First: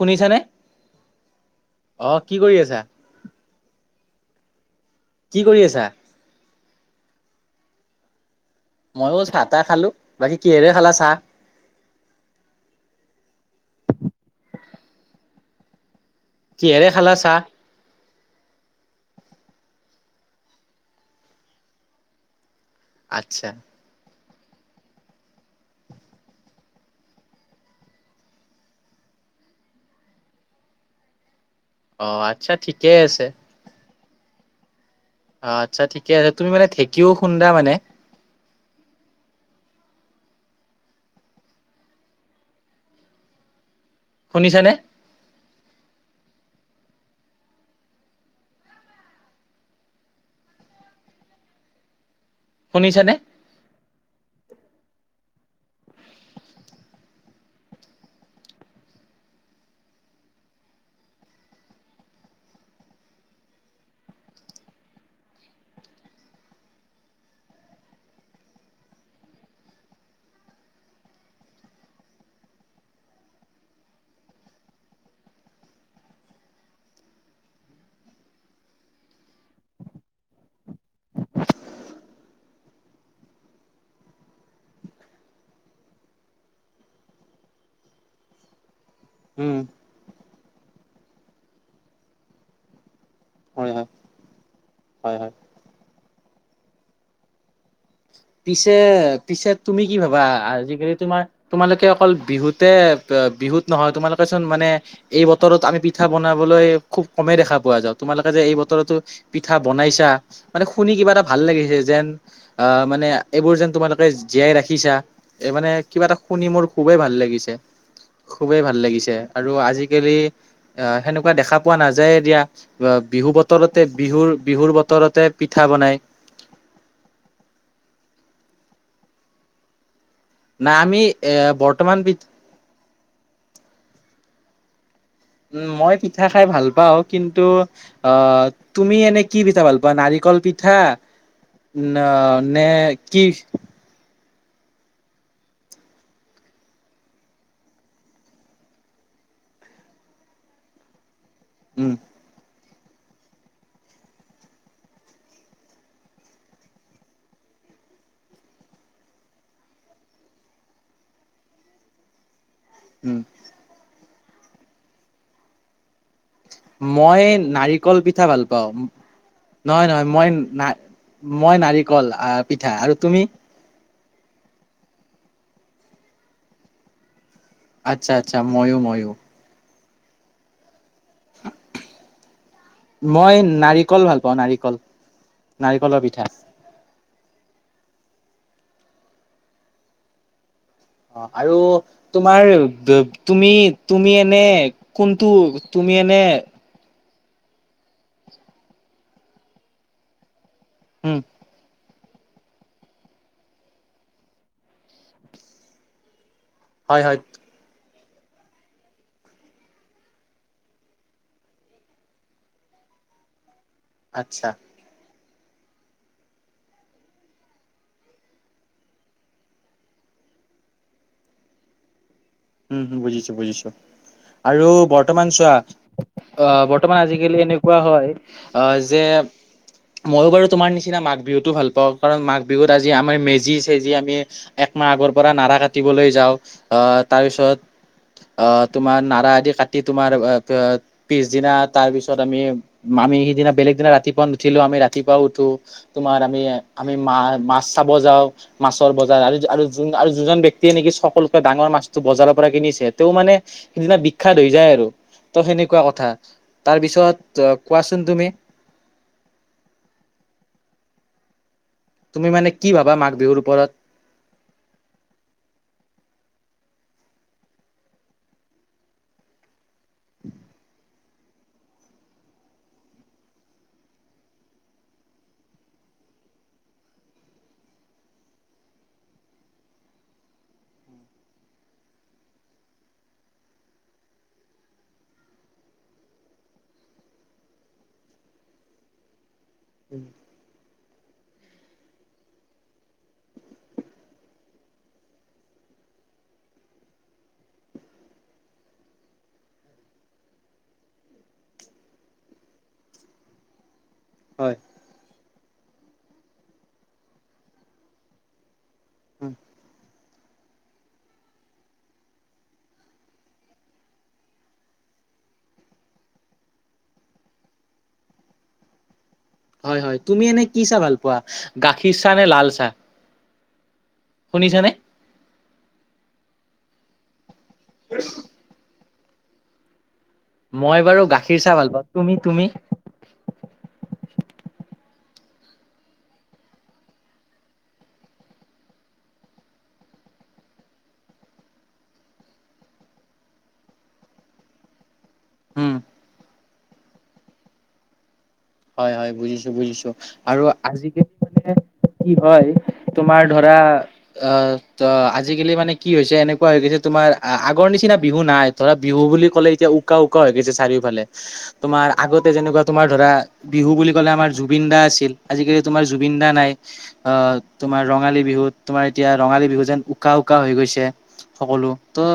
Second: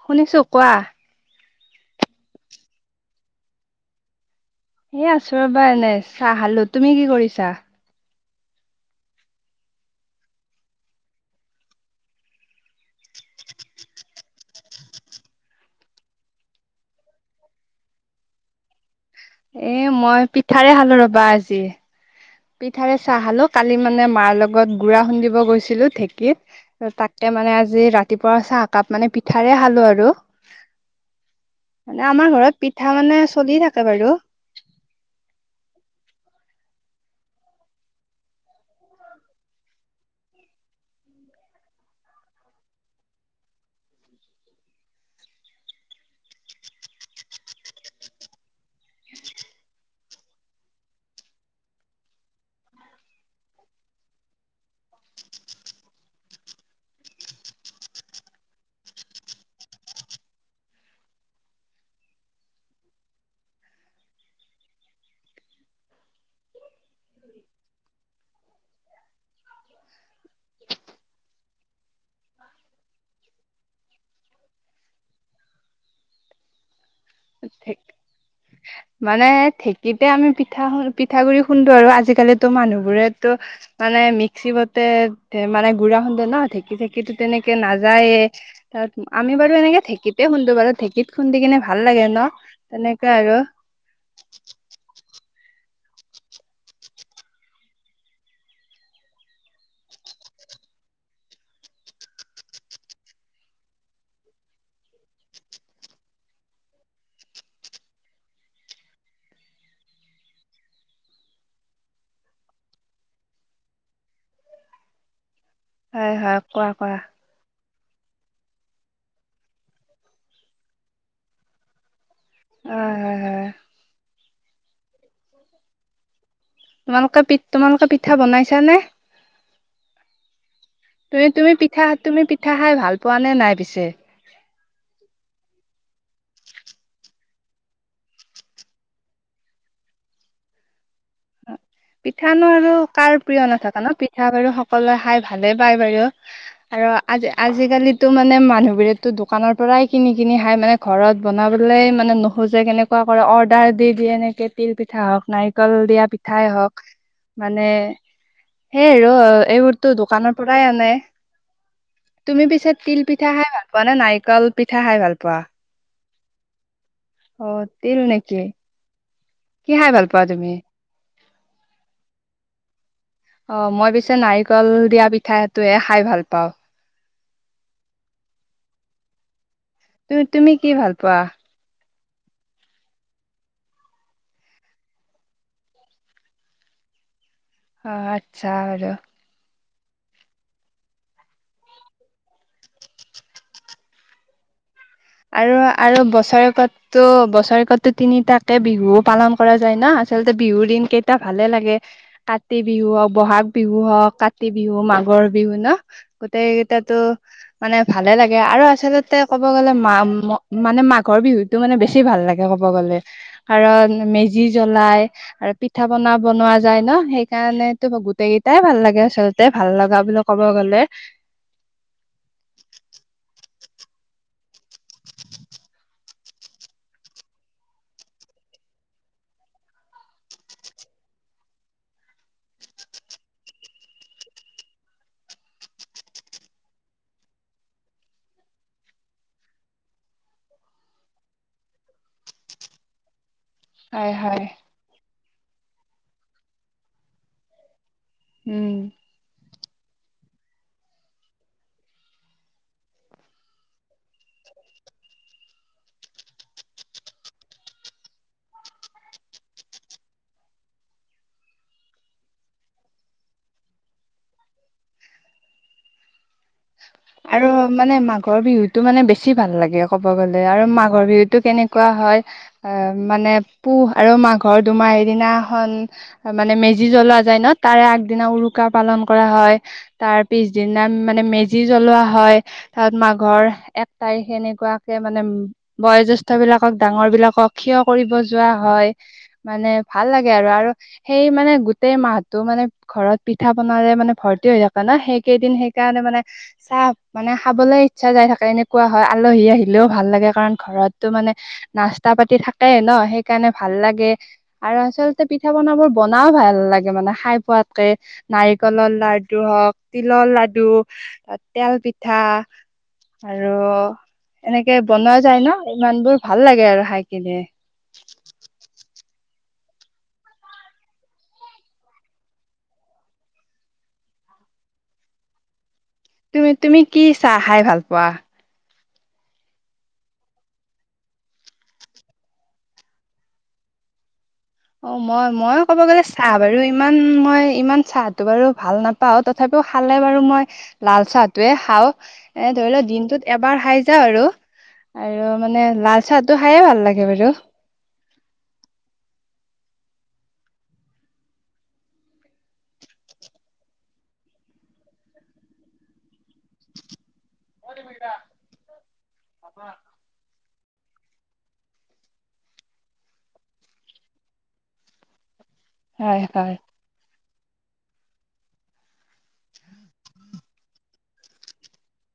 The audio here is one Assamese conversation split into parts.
শুনিছানে শুনিছো কোৱা অ কি কৰি আছা? এই আছো কি কৰি ৰ'বা আছা? এনে চাহখালোঁ তুমি কি কৰিছা? মইও চাহ তাহ খালো, বাকী কিহেৰে খালা চাহ? কিহেৰে খালা চাহ? এ মই পিঠাৰে খালো ৰবা আজি। পিঠাৰে চাহ খালো আচ্ছা কালি মানে মাৰ লগত গুড়া খুন্দিব গৈছিলো ঢেঁকীত। তাকে মানে আজি ৰাতিপুৱা চাহ একাপ মানে পিঠাৰে খালো আৰু। [inaudible] মানে আমাৰ আচ্ছা ঘৰত ঠিকে পিঠা মানে আছে। চলি থাকে বাৰু। আ আচ্ছা ঠিকে তুমি মানে ঢেঁকিও খুন্দা মানে? শুনিছানে? শুনিছেনে? ঢেঁক মানে ঢেঁকীতে আমি পিঠা পিঠাগুড়ৰি খুন্দো আৰু আজিকালিতো মানুহবোৰেতো মানে মিক্সি মতে মানে গুড়া খুন্দে ন ঢেঁকি চেকি তেনেকে নাযায়ে তাত আমি বাৰু উম এনেকে ঢেকতে খুন্দো বাৰু ঢেঁকীত খুন্দি কিনে ভাল লাগে ন তেনেকে আৰু। হয় হয় হয় হয়। পিছে পিছে তুমি কি ভাবা আজিকালি তোমাৰ- তোমালোকে অকল বিহুতে বিহুত নহয় তোমালোকে চোন মানে এই বতৰত আমি পিঠা বনাবলৈ খুব কমেই দেখা পোৱা যায়। তোমালোকে যে এই বতৰতো- পিঠা বনাইছা মানে শুনি কিবা এটা ভাল লাগিছে যেন আহ মানে- এইবোৰ যেন তোমালোকে জীয়াই ৰাখিছা এই মানে কিবা হয় এটা হয় শুনি মোৰ কোৱা খুবেই কোৱা ভাল লাগিছে। খুবেই ভাল লাগিছে আৰু আজিকালি আহ সেনেকুৱা দেখা পোৱা নাযায় এতিয়া। অ বা হয় বিহু হয় বতৰতে বিহুৰ বিহুৰ বতৰতে পিঠা বনাই। তোমালোকে পি তোমালোকে পিঠা বনাইছা নে? না আমি তুমি এ তুমি পিঠা বৰ্তমান তুমি পিঠা খাই ভাল পোৱা নে নাই পিছে? উ মই পিঠা খাই ভাল পাওঁ কিন্তু আহ তুমি এনে কি পিঠা ভাল পোৱা নাৰিকল পিঠা ন পিঠা নু নে আৰু কাৰ কি প্ৰিয় নাথকা ন পিঠা বাৰু সকলোৱে খাই ভালে পায় বাৰু আৰু আজ আজিকালিতো মানে মানুহবোৰেতো দোকানৰ পৰাই কিনি কিনি খাই মানে ঘৰত বনাবলৈ উম, মানে নোখোজে কেনেক- অৰ্ডাৰ দি দিয়ে এনেকে তিল পিঠা হক নাৰিকল দিয়া- পিঠাই হওক মানে সেই ৰ এইবোৰতো দোকানৰ পৰাই আনে তুমি পিছে- তিল উম, পিঠা খাই ভাল পোৱা নে নাৰিকল পিঠা খাই ভাল পোৱা? মই অ তিল নাৰিকল পিঠা নেকি ভাল পাওঁ কি নহয় খাই ভাল নহয় পোৱা তুমি মই- মই নাৰিকল আ পিঠা আৰু তুমি? অ মই পিছে নাৰিকল দিয়া পিঠাটোয়ে খাই ভাল পাওঁ। আচ্ছা আচ্ছা ময়ো ময়ো। তুম তুমি কি ভাল পোৱা? [unintelligible] মই নাৰিকল ভাল পাওঁ নাৰিকল নাৰিকলৰ পিঠা। অঁ আচ্ছা বাৰু। অ আৰু তোমাৰ তুমি তুমি এনে- কোনটো আৰু তুমি আৰু এনে বছৰেকত- ত' বছৰেকতো তিনিটাকে বিহুও পালন কৰা যায় ন আচলতে বিহুৰ দিন- কেইটা উম, ভালে লাগে- কাতি বিহু হওক ব'হাগ বিহু হওক কাতি বিহু মাঘৰ বিহু ন হয়, গোটেই- হয় মানে ভালে লাগে আৰু আচলতে ক'ব গ'লে- মা মানে মাঘৰ বিহুতটো মানে বেছি ভাল লাগে ক'ব গলে কাৰণ- মেজি আচ্ছা জ্বলাই আৰু- পিঠা পনা বনোৱা যায় ন সেইকাৰণেতো গোটেই কেইটাই ভাল লাগে আচলতে ভাল লগা বো ক'ব গ'লে- উম বুজিছো বুজিছো আৰু বৰ্তমান চোৱা- আ বৰ্তমান আজি-কালি এনেকুৱা হয় আ যে মইও বাৰু তোমাৰ নিচিনা মাঘ বিহুতো ভাল পাওঁ। কাৰণ মাঘ বিহুত আজি আমাৰ মেজি চেজি আমি একমাহ আগৰ পৰা নাৰা কাটিবলৈ যাওঁ। আহ তাৰপিছত- অ তোমাৰ নাৰা আদি কাটি তোমাৰ পিছদিনা তাৰ পিছত আমি আমি সিদিনা বেলেগ দিনা হয় ৰাতিপুৱা হয় নুঠিলো আমি ৰাতিপুৱাও উঠো তোমাৰ আমি আমি মা মাছ চাব যাওঁ। উম মাছৰ বজাৰ আৰু আৰু যোন-জন ব্যক্তিয়ে নেকি সকলোকে ডাঙৰ মাছ বজাৰৰ পৰা কিনিছে তে মানে সেইদিনা বিখ্যাত হৈ যায় আৰু ত সেনেকুৱা কথা। তাৰ পিছত অ কোৱাচোন তুমি? তুমি মানে কি ভাবা মাঘ বিহুৰ ওপৰত? আৰু মানে মাঘৰ বিহুতটো মানে বেছি ভাল লাগে ক'ব গলে আৰু মাঘৰ বিহুতটো কেনেকুৱা হয়, আহ মানে পুহ আৰু মাঘৰ দুমাহি দিনাখন মানে মেজি জ্বলোৱা যায় ন তাৰে আগদিনা উৰুকা পালন কৰা হয়, তাৰ পিছদিনা মানে মেজি জ্বলোৱা হয় তাত মাঘৰ এক তাৰিখ সেনেকুৱাকে মানে, বয়োজেষ্ঠ্য বিলাকক ডাঙৰ বিলাকক ক্ষয় কৰিব যোৱা হয় মানে ভাল লাগে, আৰু আৰু সেই মানে গোটেই মাহটো মানে ঘৰত পিঠা বনালে মানে ভৰ্তি হৈ থাক ন সেইকেইদিন সেইকাৰণে মানে চাহ মানে খাবলৈ ইচ্ছা যাই থাকে এনেকুৱা হয় আলহী আহিলেও ভাল লাগে কাৰণ ঘৰতো মানে- নাস্তা পাতি থাকে ন সেইকাৰণে ভাল লাগে। হয় আৰু আচলতে পিঠা পনাবোৰ বনাইও ভাল লাগে মানে খাই পোৱাতকে। নাৰিকলৰ লাডু হওক তিলৰ লাডু তেল পিঠা- আৰু এনেকে বনোৱা যায় ন ইমান বোৰ ভাল লাগে আৰু খাই কিনে। হয় হয় তুমি এনে কি চাহ ভাল পোৱা গাখীৰ চাহ নে লাল চাহ? শুনিছা নে? তুমি তুমি কি চাহ খাই ভাল পোৱা,? মই বাৰু গাখীৰ চাহ ভাল পাওঁ। তুমি, তুমি? - অ মই মই ক'ব গ'লে চাহ বাৰু ইমান মই ইমান চাহটো বাৰু ভাল নাপ পাওঁ তথাপিও খালে বাৰু মই লাল চাহটোৱে খাওঁ, এ ধৰি লও দিনটোত এবাৰ হাই যাওঁ আৰু, আৰু মানে উম লাল চাহটো খায়ে ভাল লাগে বাৰু, হয় হয় বুজিছো বুজিছো, আৰু আজিকালি মানে কি হয় তোমাৰ ধৰা, অ ত আজিকালি মানে কি হৈছে এনে, কোৱা হৈ গৈছে তোমাৰ আগৰ নিচিনা বিহু নাই ধৰা বিহু বুলি ক'লে এতিয়া উকা উকা হৈ গৈছে চাৰিওফালে, তোমাৰ আগতে যেনেকুৱা তোমাৰ ধৰা বিহু বুলি ক'লে আমাৰ জুবিন দা আছিল, আজিকালি তোমাৰ জুবিন হয় দা নাই হয় আহ, তোমাৰ ৰঙালী বিহুত তোমাৰ এতিয়া ৰঙালী বিহু যেন উকা উকা হৈ গৈছে সকলো ত,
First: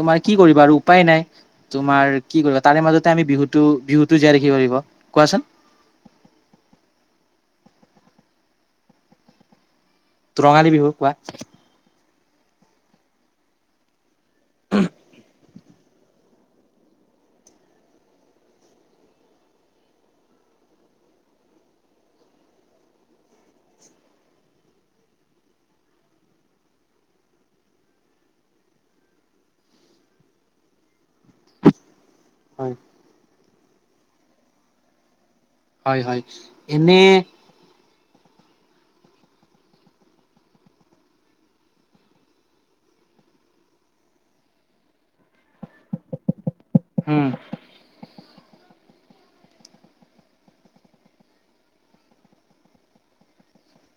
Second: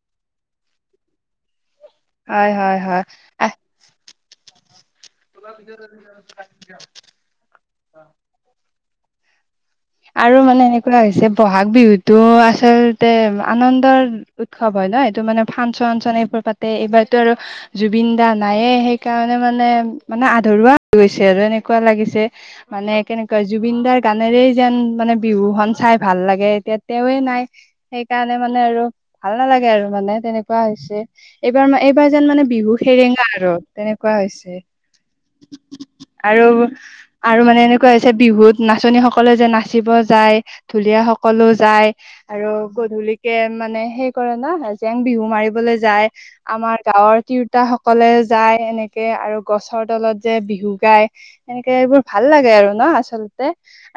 তোমাৰ কি কৰিবা আৰু উপায় নাই। তোমাৰ কি হয় কৰিবা হয় তাৰে মাজতে আমি হয় বিহুতো- বিহুতো জীয়াই ৰাখিব পাৰিব কোৱাচোন? [unintelligible] আৰু মানে ৰঙালী বিহু এনেকুৱা কোৱা হৈছে বহা, বহাগ বিহুটো আচলতে আনন্দৰ উৎসৱ হয় ন' সেইটো মানে ফাংচন -চন এইবোৰ পাতে এইবাৰতো আৰু জুবিন দা নায়ে সেইকাৰণে মানে -মানে আধৰুৱা হৈ গৈছে আৰু এনেকুৱা লাগিছে মানে কেনেকুৱা জুবিন দাৰ গানেৰেই যেন মানে বিহু খন চাই ভাল লাগে এতিয়া তেৱে নাই সেইকাৰণে মানে আৰু ভাল নালাগে আৰু মানে তেনেকুৱা হৈছে এইবাৰ মা এইবাৰ যেন মানে বিহু হয়। সেৰেঙা আৰু তেনেকুৱা হৈছে। হয় হয়। এনে আৰু-আৰু মানে এনেকুৱা হৈছে বিহুত নাচনী সক সকলে যে নাচিব যায় ঢুলীয়া সকলোঁ যাই আৰু গধূলিকে মানে সেই কৰে ন, জেং বিহু মাৰিব মাৰিবলে যায় আমাৰ গাঁৱৰ উম তিৰো ৰোতা সকলে যায় এনেকে আৰু গছৰ তলত যে বিহু গায় এনেকে এইবোৰ ভাল লাগে আৰু ন' আচলতে।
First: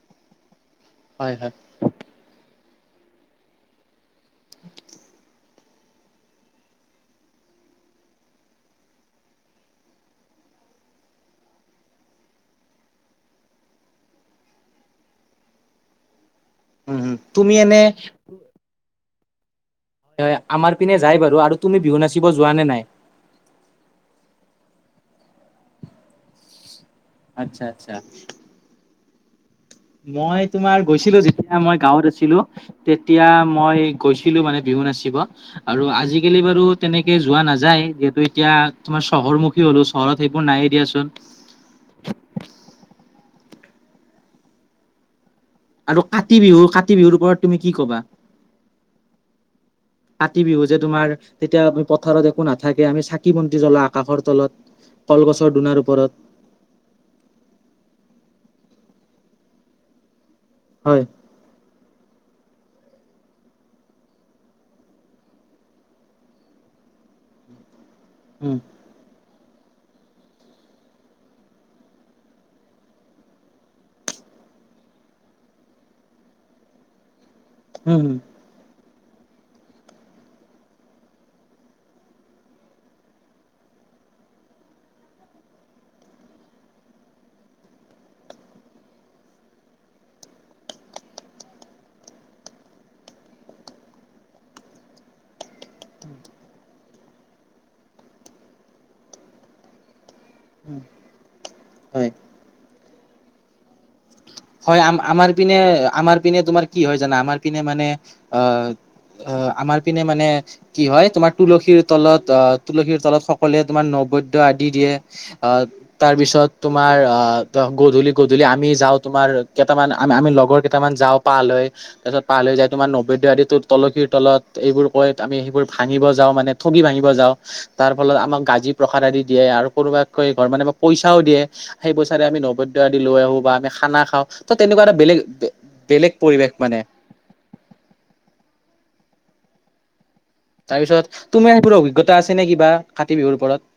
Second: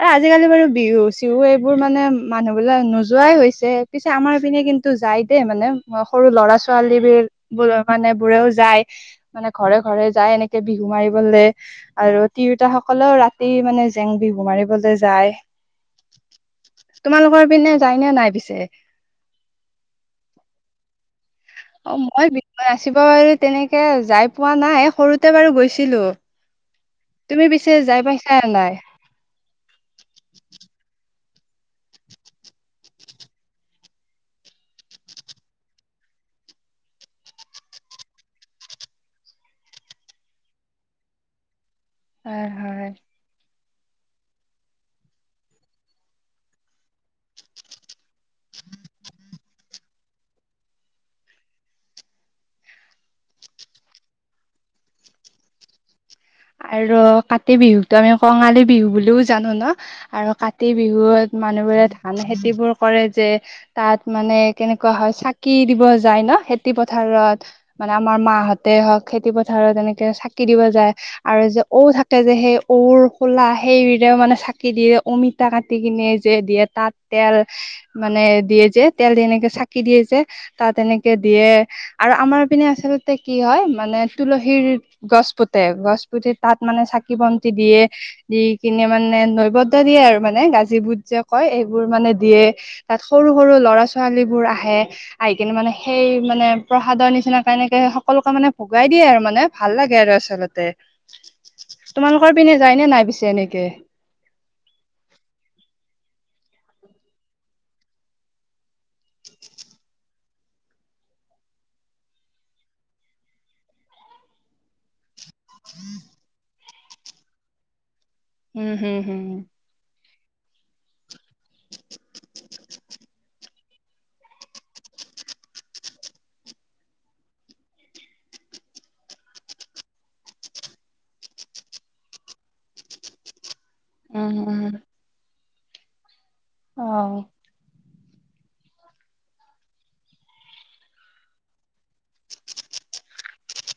আৰু আজিকালি বাৰু বিহু- হয় চিহু হয় এইবোৰ মানে মানুহবিলাক নোযোৱাই হৈছে। পিছে আমাৰ পিনে কিন্তু যাই দে মানে অহ, সৰু ল'ৰা -ছোৱালী বিৰ বোৰৰ কাৰনে বোৰেও যায়। মানে ঘৰে -ঘৰে যাই এনেকে বিহু মাৰিবলে আৰু তিৰোতাসকলেও ৰাতি মানে জেং বিহু মাৰে। বলে যায় উম উম তোমালোকৰ তুমি পিনে এনে যায় নে নাই পিছে? তে আমাৰ পিনে যাই বাৰু আৰু তুমি অ বিহু নাচিব মই যোৱা বিহু নে নাই? নাচিব বাৰু তেনেকে যাই পোৱা নাই সৰুতে বাৰু গৈছিলো। তুমি আচ্ছা পিছে আচ্ছা। যাই পাইছা নে নাই? মই তোমাৰ গৈছিলোঁ যেতিয়া মই গাঁৱত আছিলোঁ। তেতিয়া মই গৈছিলোঁ মানে বিহু নাচিব। আৰু আজিকালি বাৰু তেনেকে যোৱা নাযায় যিহেতু এতিয়া তোমাৰ চহৰ মুুখ মুখী হ'লো চহৰত সেইবোৰ নায়েই দিয়াচোন। পাৰ হ। আৰু কাতি বিহু -কাতি বিহুৰ ওপৰত তুমি কি ক'বা? কাতি বিহু যে তোমাৰ তেতিয়া আমি পথাৰত একো নাথাকে আমি চাকি বন্তি জ্বলাও আকাশৰ তলত। কলগছৰ দুনাৰ ওপৰত। আৰ কাতি বিহুতো আমি কঙালী বিহু বুলিওঁ জানো ন, আৰু কাতি হয়। বিহুত মানুহবোৰে ধান খেতি বোৰ কৰে যে তাত মানে কেনেকুৱা হয় চাকি দিব যায় ন, খেতি পথাৰত মানে আমাৰ উম, মাহঁতে হওক খেতি পথাৰত এনেকে চাকি দিব যায়। আৰু যে ঔ থাকে যে সেই ঔৰ খোলা সেইৰেও মানে চাকি দিয়ে অমিতা কাটি কিনে যে দিয়েত তাত তেল উম, মানে দিয়ে যে তেল দি এনেকে চাকি দিয়ে যে তাত এনেকে দিয়ে আৰু আমাৰ পিনে আচলতে কি হয় মানে তুলসীৰ গছ পোতে গছ পুতি তাত মানে চাকি বন্তি দিয়ে দি কিনে মানে নৈবদ্য দিয়ে আৰু মানে গাজী বুট যে কয় এইবোৰ মানে দিয়ে। তাত সৰু- সৰু ল'ৰা- ছোৱালীবোৰ আহে। আহি কিনে মানে সেই মানে প্ৰসাদৰ নিচিনাকে এনেকে সকলোকে মানে ভগাই দিয়ে আৰু মানে ভাল লাগে আৰু আচলতে উম, হয়। তোমালোকৰ পিনে যায় নে নাই পিছে এনেকে? হয় আম- আমাৰ পিনে -আমাৰ পিনে তোমাৰ কি হয় জানা আমাৰ পিনে মানে অ, অ, আমাৰ পিনে মানে কি হয় তোমাৰ তুলসীৰ তলত অ, তুলসীৰ তলত সকলোৱে তোমাৰ নবদ্যয় আদি দিয়ে। অ, তাৰ পিছত তোমাৰ অ, গধূলি - গধূলি আমি উম, যাও। হম, হম, কেইটামান আম আমি লগৰ কেইটামান যাও পালৈ তাৰপিছত পালৈ যাই তোমাৰ নবেদ্য আদিতোত তুলসীৰ তলত এইবোৰ কৈ আমি সেইবোৰ ভাঙিব যাওঁ মানে ঠগি ভাঙিব যাওঁ। তাৰফলত আমাক গাজি প্ৰসাদ আদি দিয়ে আৰু কোনোবাককৈ ধৰ মানে মোক পইচাও দিয়ে। সেই পইচাৰে আমি নবদ্য আদি লৈ আহো বা আমি খা খানা খাও উম, উম। ত'তেনেকুৱা এটা বেলেগ -বেলেগ পৰিৱেশ মানে। অ'। তাৰপিছত তুমাৰ সেইবোৰ অভিজ্ঞতা আছে নে কিবা কাতি বিহুৰ ওপৰত?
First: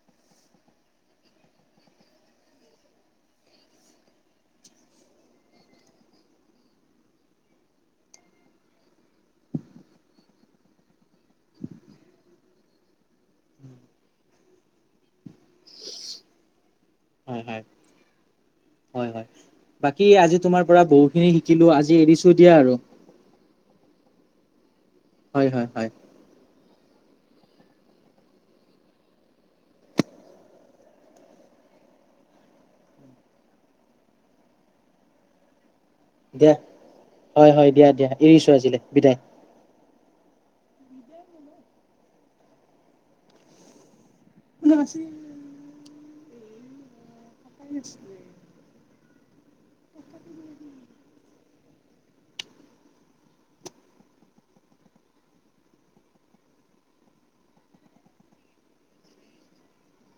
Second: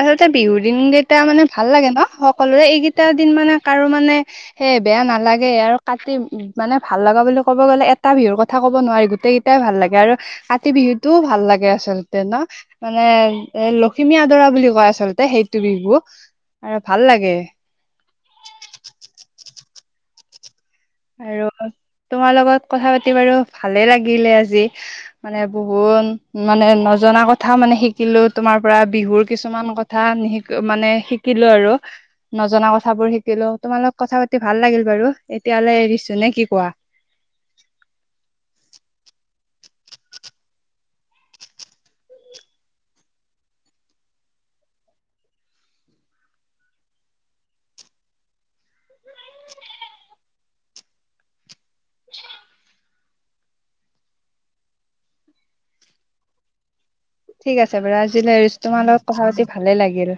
আচলতে বিহুৰ দিন কেইটা মানে ভাল লাগে ন সকলোৰে এইকেইটা দিন মানে কাৰো মানে সে বেয়া নালাগে আৰু কাটি উম, মানে ভাল লগা বুলি ক'ব গ'লে এটা বিহুৰ কথা ক'ব নোৱাৰি গোটেইকেইটা টাই ভাল লাগে আৰু কাতি বিহুতটোও ভাল লাগে আচলতে ন। মানে এ লখিমী আদৰা বুলি কয় আচলতে সেইটো বিহু আৰু ভাল লাগে। হয় হয় হয়- হয় বাকী আজি তোমাৰ পৰা বহুখিনি আৰু শিকিলো আজি এৰিছো তোমাৰ দিয়া লগত আৰু কথা পাতি বাৰু ভালে লাগিলে আজি। মানে হয় হয় হয় বহুত মানে নজনা কথাও মানে শিকিলো তোমাৰ পৰা বিহুৰ কিছুমান কথা মানে শিকিলো আৰু নজনা কথাবোৰ শিকিলো তোমালোক কথা পাতি ভাল লাগিল বাৰু এতিয়ালে এৰিছো। নে কি দিয়া কোৱা হয় - হয় দিয়া দিয়া এৰিছো আজিলে বিদায়। [inaudible] গছে [unintelligible] [inaudible] [unintelligible] [unintelligible] ঠিক আছে বাৰু আজিলে এৰিছো তোমাৰ লগত কথাপাতি ভালে লাগিল।